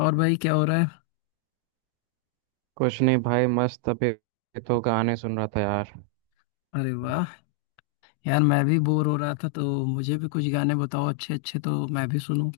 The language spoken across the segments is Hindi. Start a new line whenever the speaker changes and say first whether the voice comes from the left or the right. left: और भाई, क्या हो रहा है?
right: कुछ नहीं भाई, मस्त अभी तो गाने सुन रहा था यार।
left: अरे वाह! यार, मैं भी बोर हो रहा था तो मुझे भी कुछ गाने बताओ अच्छे अच्छे तो मैं भी सुनूं।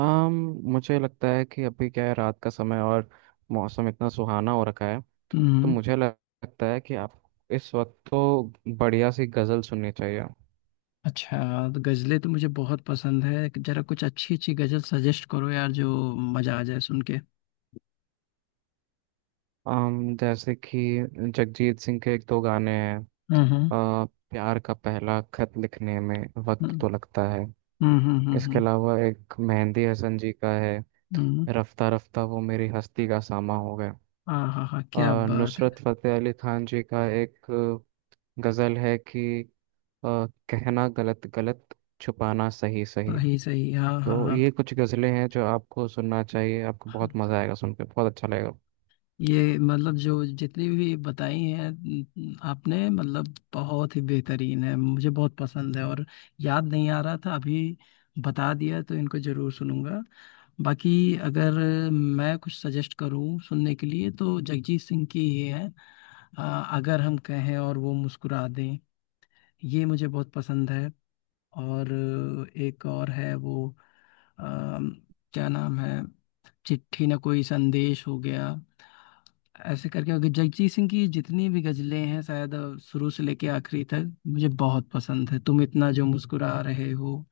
right: आम मुझे लगता है कि अभी क्या है, रात का समय और मौसम इतना सुहाना हो रखा है, तो
left: हम्म।
right: मुझे लगता है कि आप इस वक्त तो बढ़िया सी गजल सुननी चाहिए।
left: अच्छा। तो गजलें तो मुझे बहुत पसंद है, जरा कुछ अच्छी अच्छी गजल सजेस्ट करो यार जो मजा आ जाए सुन के।
right: आम जैसे कि जगजीत सिंह के एक दो गाने हैं।
left: हम्म, हम्म,
right: आ, प्यार का पहला खत लिखने में वक्त तो लगता है।
left: हम्म, हम्म। हम्म,
right: इसके
left: हम्म।
right: अलावा एक मेहंदी हसन जी का है,
left: हम्म।
right: रफ्ता रफ्ता वो मेरी हस्ती का सामा हो गए।
left: हाँ हाँ हाँ,
right: अ,
left: क्या बात है।
right: नुसरत फतेह अली खान जी का एक गज़ल है कि अ, कहना गलत गलत, छुपाना सही सही।
left: सही सही, हाँ
right: तो
left: हाँ।
right: ये कुछ गज़लें हैं जो आपको सुनना चाहिए, आपको
left: हाँ।
right: बहुत मज़ा आएगा सुन के, बहुत अच्छा लगेगा।
left: ये, मतलब जो जितनी भी बताई हैं आपने, मतलब बहुत ही बेहतरीन है, मुझे बहुत पसंद है। और याद नहीं आ रहा था अभी, बता दिया तो इनको जरूर सुनूंगा। बाकी अगर मैं कुछ सजेस्ट करूं सुनने के लिए तो जगजीत सिंह की ही है। अ, अगर हम कहें और वो मुस्कुरा दें, ये मुझे बहुत पसंद है। और एक और है वो, अम, क्या नाम है, चिट्ठी ना कोई संदेश हो गया। ऐसे करके अगर जगजीत सिंह की जितनी भी गजलें हैं शायद शुरू से लेके आखिरी तक मुझे बहुत पसंद है। तुम इतना जो मुस्कुरा रहे हो,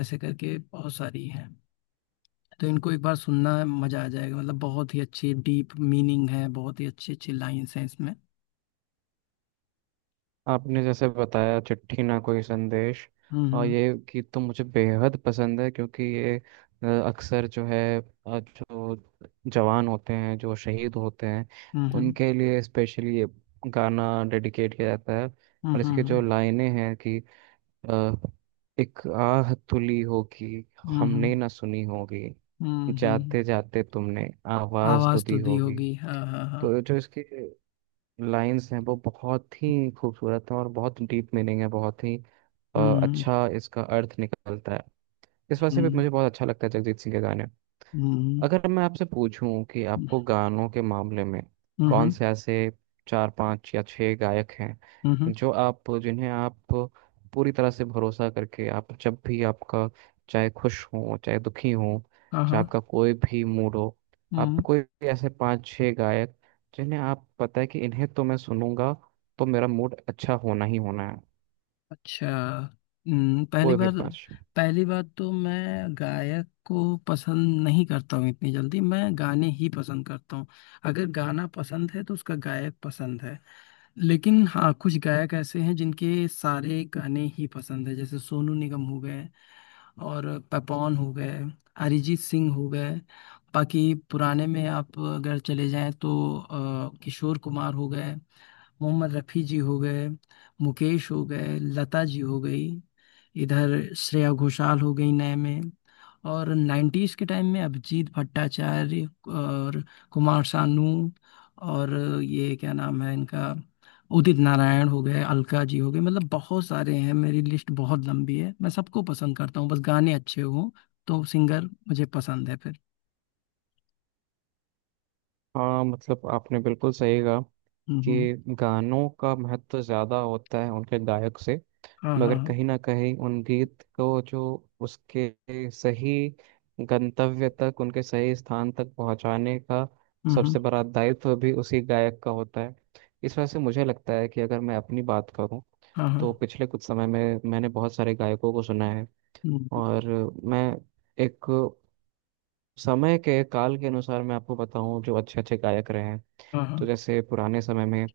left: ऐसे करके बहुत सारी हैं। तो इनको एक बार सुनना, मजा आ जाएगा, मतलब बहुत ही अच्छी डीप मीनिंग है, बहुत ही अच्छी अच्छी लाइन्स हैं इसमें।
right: आपने जैसे बताया चिट्ठी ना कोई संदेश, और
left: हम्म,
right: ये गीत तो मुझे बेहद पसंद है क्योंकि ये अक्सर जो है जो जवान होते हैं जो शहीद होते हैं,
left: हम्म, हम्म,
right: उनके लिए स्पेशली ये गाना डेडिकेट किया जाता है।
left: हम्म,
right: और इसकी जो
left: हम्म,
right: लाइनें हैं कि अ, एक आह तुली होगी,
left: हम्म,
right: हमने
left: हम्म,
right: ना सुनी होगी,
left: हम्म, हम्म।
right: जाते जाते तुमने आवाज तो
left: आवाज तो
right: दी
left: दी
right: होगी।
left: होगी, हाँ हाँ हाँ।
right: तो जो इसके लाइंस हैं वो बहुत ही खूबसूरत हैं, और बहुत डीप मीनिंग है, बहुत ही
left: हम्म,
right: अच्छा इसका अर्थ निकलता है। इस वजह से भी
left: हम्म,
right: मुझे बहुत अच्छा लगता है जगजीत सिंह के गाने।
left: हम्म,
right: अगर मैं आपसे पूछूं कि आपको गानों के मामले में
left: हम्म,
right: कौन
left: हम्म,
right: से ऐसे चार पांच या छह गायक हैं
left: हम्म। हम्म।
right: जो आप, जिन्हें आप पूरी तरह से भरोसा करके, आप जब भी आपका, चाहे खुश हो चाहे दुखी हो,
left: हाँ हाँ।
right: चाहे आपका कोई भी मूड हो, आप
left: हम्म।
right: कोई भी ऐसे पांच छह गायक जिन्हें आप पता है कि इन्हें तो मैं सुनूंगा तो मेरा मूड अच्छा होना ही होना है।
left: अच्छा। हम्म, पहली
right: कोई भी
left: बार।
right: पांच।
left: पहली बात तो, मैं गायक को पसंद नहीं करता हूँ इतनी जल्दी, मैं गाने ही पसंद करता हूँ। अगर गाना पसंद है तो उसका गायक पसंद है। लेकिन हाँ, कुछ गायक ऐसे हैं जिनके सारे गाने ही पसंद है, जैसे सोनू निगम हो गए, और पपॉन हो गए, अरिजीत सिंह हो गए। बाकी पुराने में आप अगर चले जाएं तो किशोर कुमार हो गए, मोहम्मद रफ़ी जी हो गए, मुकेश हो गए, लता जी हो गई। इधर श्रेया घोषाल हो गई नए में, और 90s के टाइम में अभिजीत भट्टाचार्य, और कुमार सानू, और ये क्या नाम है इनका, उदित नारायण हो गए, अलका जी हो गए। मतलब बहुत सारे हैं, मेरी लिस्ट बहुत लंबी है, मैं सबको पसंद करता हूँ बस गाने अच्छे हों, तो सिंगर मुझे पसंद है फिर।
right: हाँ, मतलब आपने बिल्कुल सही कहा
left: हम्म।
right: कि गानों का महत्व ज़्यादा होता है उनके गायक से,
left: हाँ हाँ
right: मगर
left: हाँ।
right: कहीं ना कहीं उन गीत को जो उसके सही गंतव्य तक, उनके सही स्थान तक पहुंचाने का
left: हम्म,
right: सबसे बड़ा दायित्व भी उसी गायक का होता है। इस वजह से मुझे लगता है कि अगर मैं अपनी बात करूं,
left: हाँ हाँ।
right: तो पिछले कुछ समय में मैंने बहुत सारे गायकों को सुना है,
left: हम्म,
right: और मैं एक समय के काल के अनुसार मैं आपको बताऊं जो अच्छे अच्छे गायक रहे हैं।
left: हाँ
right: तो
left: हाँ।
right: जैसे पुराने समय में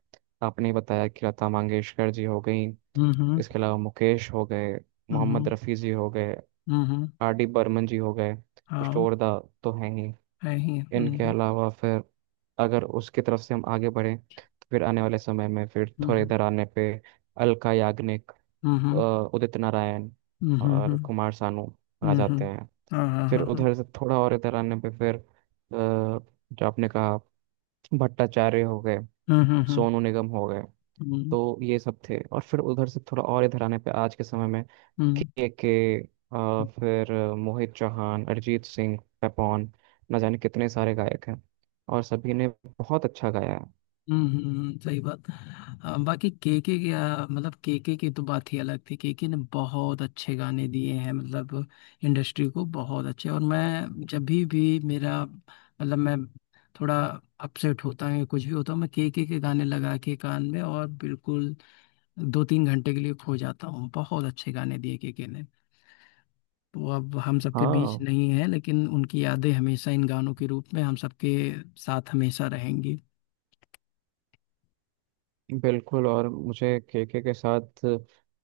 right: आपने बताया कि लता मंगेशकर जी हो गई,
left: हम्म, हम्म,
right: इसके अलावा मुकेश हो गए, मोहम्मद
left: हम्म,
right: रफ़ी जी हो गए,
left: हम्म, हम्म।
right: आरडी बर्मन जी हो गए,
left: हाँ।
right: किशोर दा तो हैं ही।
left: है ही।
right: इनके
left: हम्म,
right: अलावा फिर अगर उसकी तरफ से हम आगे बढ़ें तो फिर आने वाले समय में, फिर थोड़े
left: हम्म,
right: इधर आने पे अलका याग्निक,
left: हम्म, हम्म,
right: अ,
left: हम्म,
right: उदित नारायण और
left: हम्म।
right: कुमार सानू आ
left: हुँ, हुँ।
right: जाते हैं।
left: हाँ, हाँ,
right: फिर
left: हाँ, हाँ।
right: उधर से थोड़ा और इधर आने पे फिर जो आपने कहा, भट्टाचार्य हो गए,
left: हुँ, हुँ, हुँ।
right: सोनू निगम हो गए।
left: हुँ,
right: तो ये सब थे। और फिर उधर से थोड़ा और इधर आने पे आज के समय में के, फिर मोहित चौहान, अरिजीत सिंह, पेपॉन, न जाने कितने सारे गायक हैं और सभी ने बहुत अच्छा गाया है।
left: हुँ, हुँ, हुँ, सही बात। बाकी केके की, मतलब केके की तो बात ही अलग थी। केके ने बहुत अच्छे गाने दिए हैं, मतलब इंडस्ट्री को बहुत अच्छे। और मैं जब भी मेरा, मतलब मैं थोड़ा अपसेट होता हूँ या कुछ भी होता हूँ, मैं केके के गाने लगा के कान में और बिल्कुल 2-3 घंटे के लिए खो जाता हूँ। बहुत अच्छे गाने दिए केके ने। वो अब हम सबके बीच
right: हाँ,
left: नहीं है, लेकिन उनकी यादें हमेशा इन गानों के रूप में हम सबके साथ हमेशा रहेंगी।
right: बिल्कुल। और मुझे केके के साथ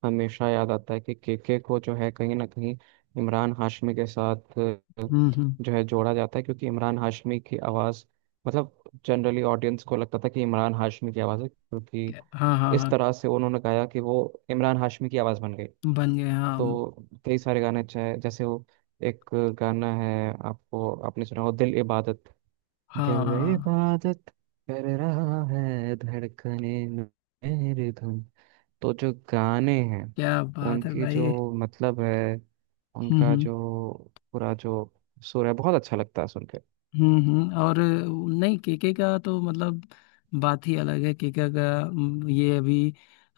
right: हमेशा याद आता है कि केके को जो है कहीं ना कहीं इमरान हाशमी के साथ
left: हम्म, हम्म।
right: जो है जोड़ा जाता है, क्योंकि इमरान हाशमी की आवाज़, मतलब जनरली ऑडियंस को लगता था कि इमरान हाशमी की आवाज़ है, क्योंकि
left: हाँ हाँ
right: इस
left: हाँ।
right: तरह से उन्होंने गाया कि वो इमरान हाशमी की आवाज़ बन गई।
left: बन गए, हाँ
right: तो कई सारे गाने अच्छे हैं, जैसे वो एक गाना है, आपको आपने सुना हो दिल इबादत,
left: हाँ हाँ
right: दिल
left: हाँ,
right: इबादत कर रहा है धड़कने मेरे धुन। तो जो गाने हैं
left: क्या बात है
right: उनकी जो
left: भाई।
right: मतलब है,
left: हम्म,
right: उनका
left: हम्म,
right: जो पूरा जो सुर है, बहुत अच्छा लगता है सुन के।
left: हम्म, हम्म। और नहीं, केके का तो मतलब बात ही अलग है केके का। ये अभी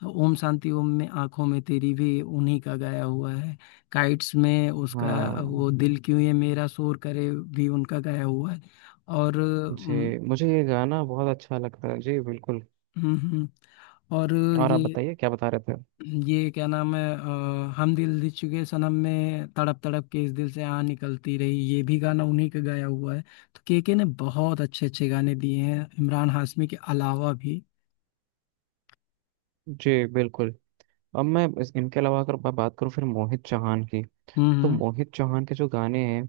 left: ओम शांति ओम में आंखों में तेरी भी उन्हीं का गाया हुआ है। काइट्स में उसका
right: हाँ,
left: वो दिल क्यों ये मेरा शोर करे भी उनका गाया हुआ है। और
right: जी मुझे ये गाना बहुत अच्छा लगता है जी, बिल्कुल।
left: हम्म, और
right: और आप
left: ये
right: बताइए क्या बता रहे थे।
left: ये क्या नाम है, हम दिल दे चुके सनम में तड़प तड़प के इस दिल से आ निकलती रही, ये भी गाना उन्हीं का गाया हुआ है। तो केके ने बहुत अच्छे अच्छे गाने दिए हैं इमरान हाशमी के अलावा भी।
right: जी बिल्कुल। अब मैं इनके अलावा अगर मैं बात करूँ फिर मोहित चौहान की, तो
left: हम्म,
right: मोहित चौहान के जो गाने हैं,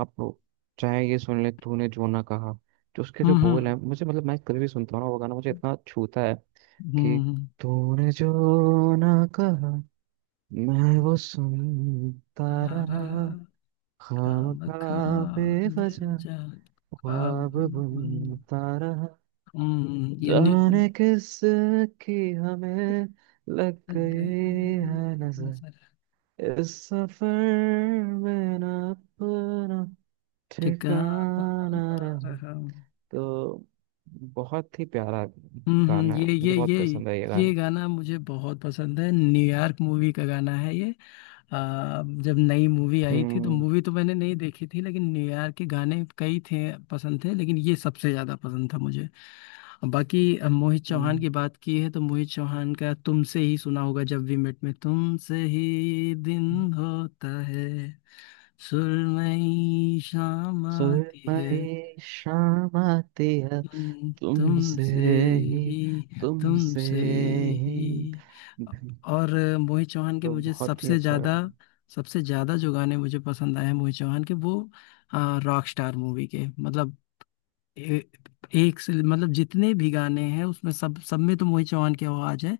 right: आप चाहे ये सुन ले, तूने जो ना कहा, जो उसके जो
left: हम्म,
right: बोल
left: हम्म,
right: हैं मुझे, मतलब मैं कभी भी सुनता हूँ ना वो गाना, मुझे इतना छूता है कि
left: हम्म,
right: तूने जो ना कहा, मैं वो सुनता
left: आ
right: रहा,
left: रहा,
right: खाम
left: खाम
right: खा
left: खाम दिल
right: बेवजह
left: जा, ख्वाब
right: ख्वाब
left: बुन।
right: बुनता रहा,
left: हम्म, ये
right: जाने किस की हमें लग
left: लग
right: गई
left: गई
right: है
left: नजर,
right: नजर, इस सफर में ना अपना
left: ठिकाना
right: ठिकाना रहा।
left: रहा।
right: तो बहुत ही प्यारा
left: हम्म,
right: गाना है,
left: ये
right: मुझे
left: ये
right: बहुत
left: ये
right: पसंद है ये
left: ये
right: गाना।
left: गाना मुझे बहुत पसंद है, न्यूयॉर्क मूवी का गाना है ये। जब नई मूवी आई थी तो
right: हम्म।
left: मूवी तो मैंने नहीं देखी थी, लेकिन न्यूयॉर्क के गाने कई थे, पसंद थे, लेकिन ये सबसे ज़्यादा पसंद था मुझे। बाकी मोहित चौहान की
right: हम्म,
left: बात की है तो मोहित चौहान का तुमसे ही सुना होगा, जब वी मेट में, तुमसे ही
right: हम्म।
left: दिन होता है, सुरमई शाम आती है,
right: सुरमई शाम आती है,
left: तुम
right: तुमसे
left: तुमसे
right: ही,
left: ही
right: तुमसे
left: तुमसे
right: ही।
left: ही। और मोहित चौहान के
right: तो
left: मुझे
right: बहुत ही
left: सबसे
right: अच्छा
left: ज्यादा,
right: गाना है।
left: सबसे ज्यादा जो गाने मुझे पसंद आए हैं मोहित चौहान के, वो रॉक स्टार मूवी के, मतलब ए, एक से मतलब जितने भी गाने हैं उसमें सब सब में तो मोहित चौहान की आवाज है।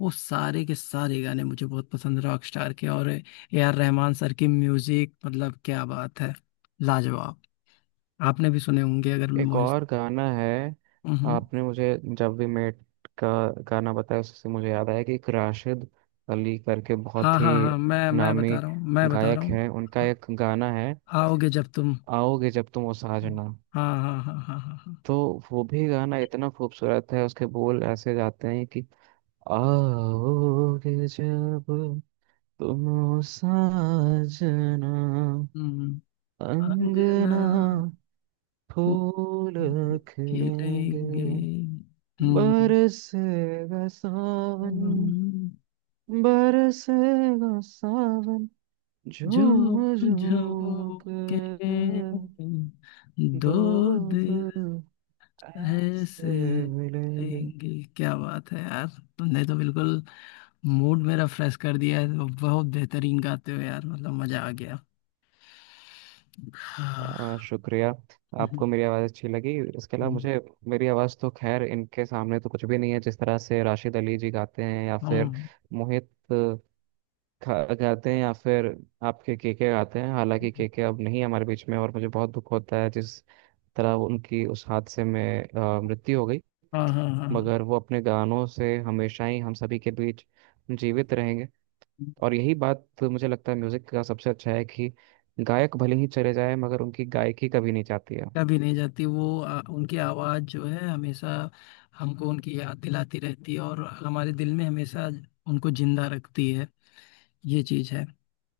left: वो सारे के सारे गाने मुझे बहुत पसंद है रॉक स्टार के, और ए आर रहमान सर की म्यूजिक, मतलब क्या बात है, लाजवाब। आपने भी सुने होंगे अगर
right: एक
left: मोहित।
right: और गाना है,
left: हम्म।
right: आपने मुझे जब वी मेट का गाना बताया, उससे मुझे याद आया कि एक राशिद अली करके
left: हाँ
right: बहुत
left: हाँ
right: ही
left: हाँ, मैं
right: नामी
left: बता रहा हूँ, मैं बता रहा
right: गायक
left: हूँ।
right: हैं, उनका एक गाना है
left: आओगे जब तुम।
right: आओगे जब तुम ओ साजना।
left: हाँ हाँ हाँ हाँ हाँ हाँ।
right: तो वो भी गाना इतना खूबसूरत है, उसके बोल ऐसे जाते हैं कि आओगे जब तुम ओ साजना,
left: हम्म। अंगना।
right: अंगना
left: फूल।
right: फूल खिलेंगे,
left: खिलेंगे। हम्म।
right: बरसेगा सावन,
left: हम।
right: बरसेगा सावन झूम
left: झूम
right: झूम
left: झूम के,
right: कर, दो
left: दो दिल
right: दिल
left: ऐसे
right: ऐसे मिलेंगे।
left: लेंगे। क्या बात है यार, तुमने तो बिल्कुल मूड मेरा फ्रेश कर दिया है, बहुत बेहतरीन गाते हो यार, मतलब मजा आ गया। हाँ।
right: शुक्रिया,
left: हम्म,
right: आपको मेरी आवाज़ अच्छी लगी। इसके अलावा
left: हम्म।
right: मुझे, मेरी आवाज़ तो खैर इनके सामने तो कुछ भी नहीं है, जिस तरह से राशिद अली जी गाते हैं, या फिर
left: हाँ,
right: मोहित गाते हैं, या फिर आपके केके गाते हैं। हालांकि केके अब नहीं है हमारे बीच में, और मुझे बहुत दुख होता है जिस तरह उनकी उस हादसे में मृत्यु हो गई।
left: हाँ, हाँ, हाँ हाँ।
right: मगर वो अपने गानों से हमेशा ही हम सभी के बीच जीवित रहेंगे। और यही बात मुझे लगता है म्यूजिक का सबसे अच्छा है कि गायक भले ही चले जाए, मगर उनकी गायकी कभी नहीं जाती है।
left: कभी नहीं जाती वो। उनकी आवाज़ जो है हमेशा हमको उनकी याद दिलाती रहती है, और हमारे दिल में हमेशा उनको जिंदा रखती है, ये चीज़ है।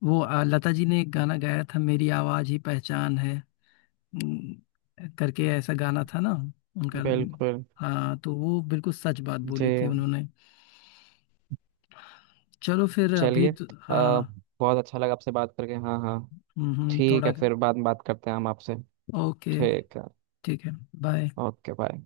left: वो लता जी ने एक गाना गाया था, मेरी आवाज़ ही पहचान है, करके ऐसा गाना था ना उनका।
right: बिल्कुल।
left: हाँ, तो वो बिल्कुल सच बात
right: जी।
left: बोली थी उन्होंने। चलो, फिर अभी
right: चलिए,
left: तो हाँ।
right: बहुत अच्छा लगा आपसे बात करके। हाँ हाँ। ठीक है,
left: थोड़ा।
right: फिर बाद में बात करते हैं हम आपसे।
left: ओके।
right: ठीक है।
left: ठीक है। बाय।
right: Okay bye.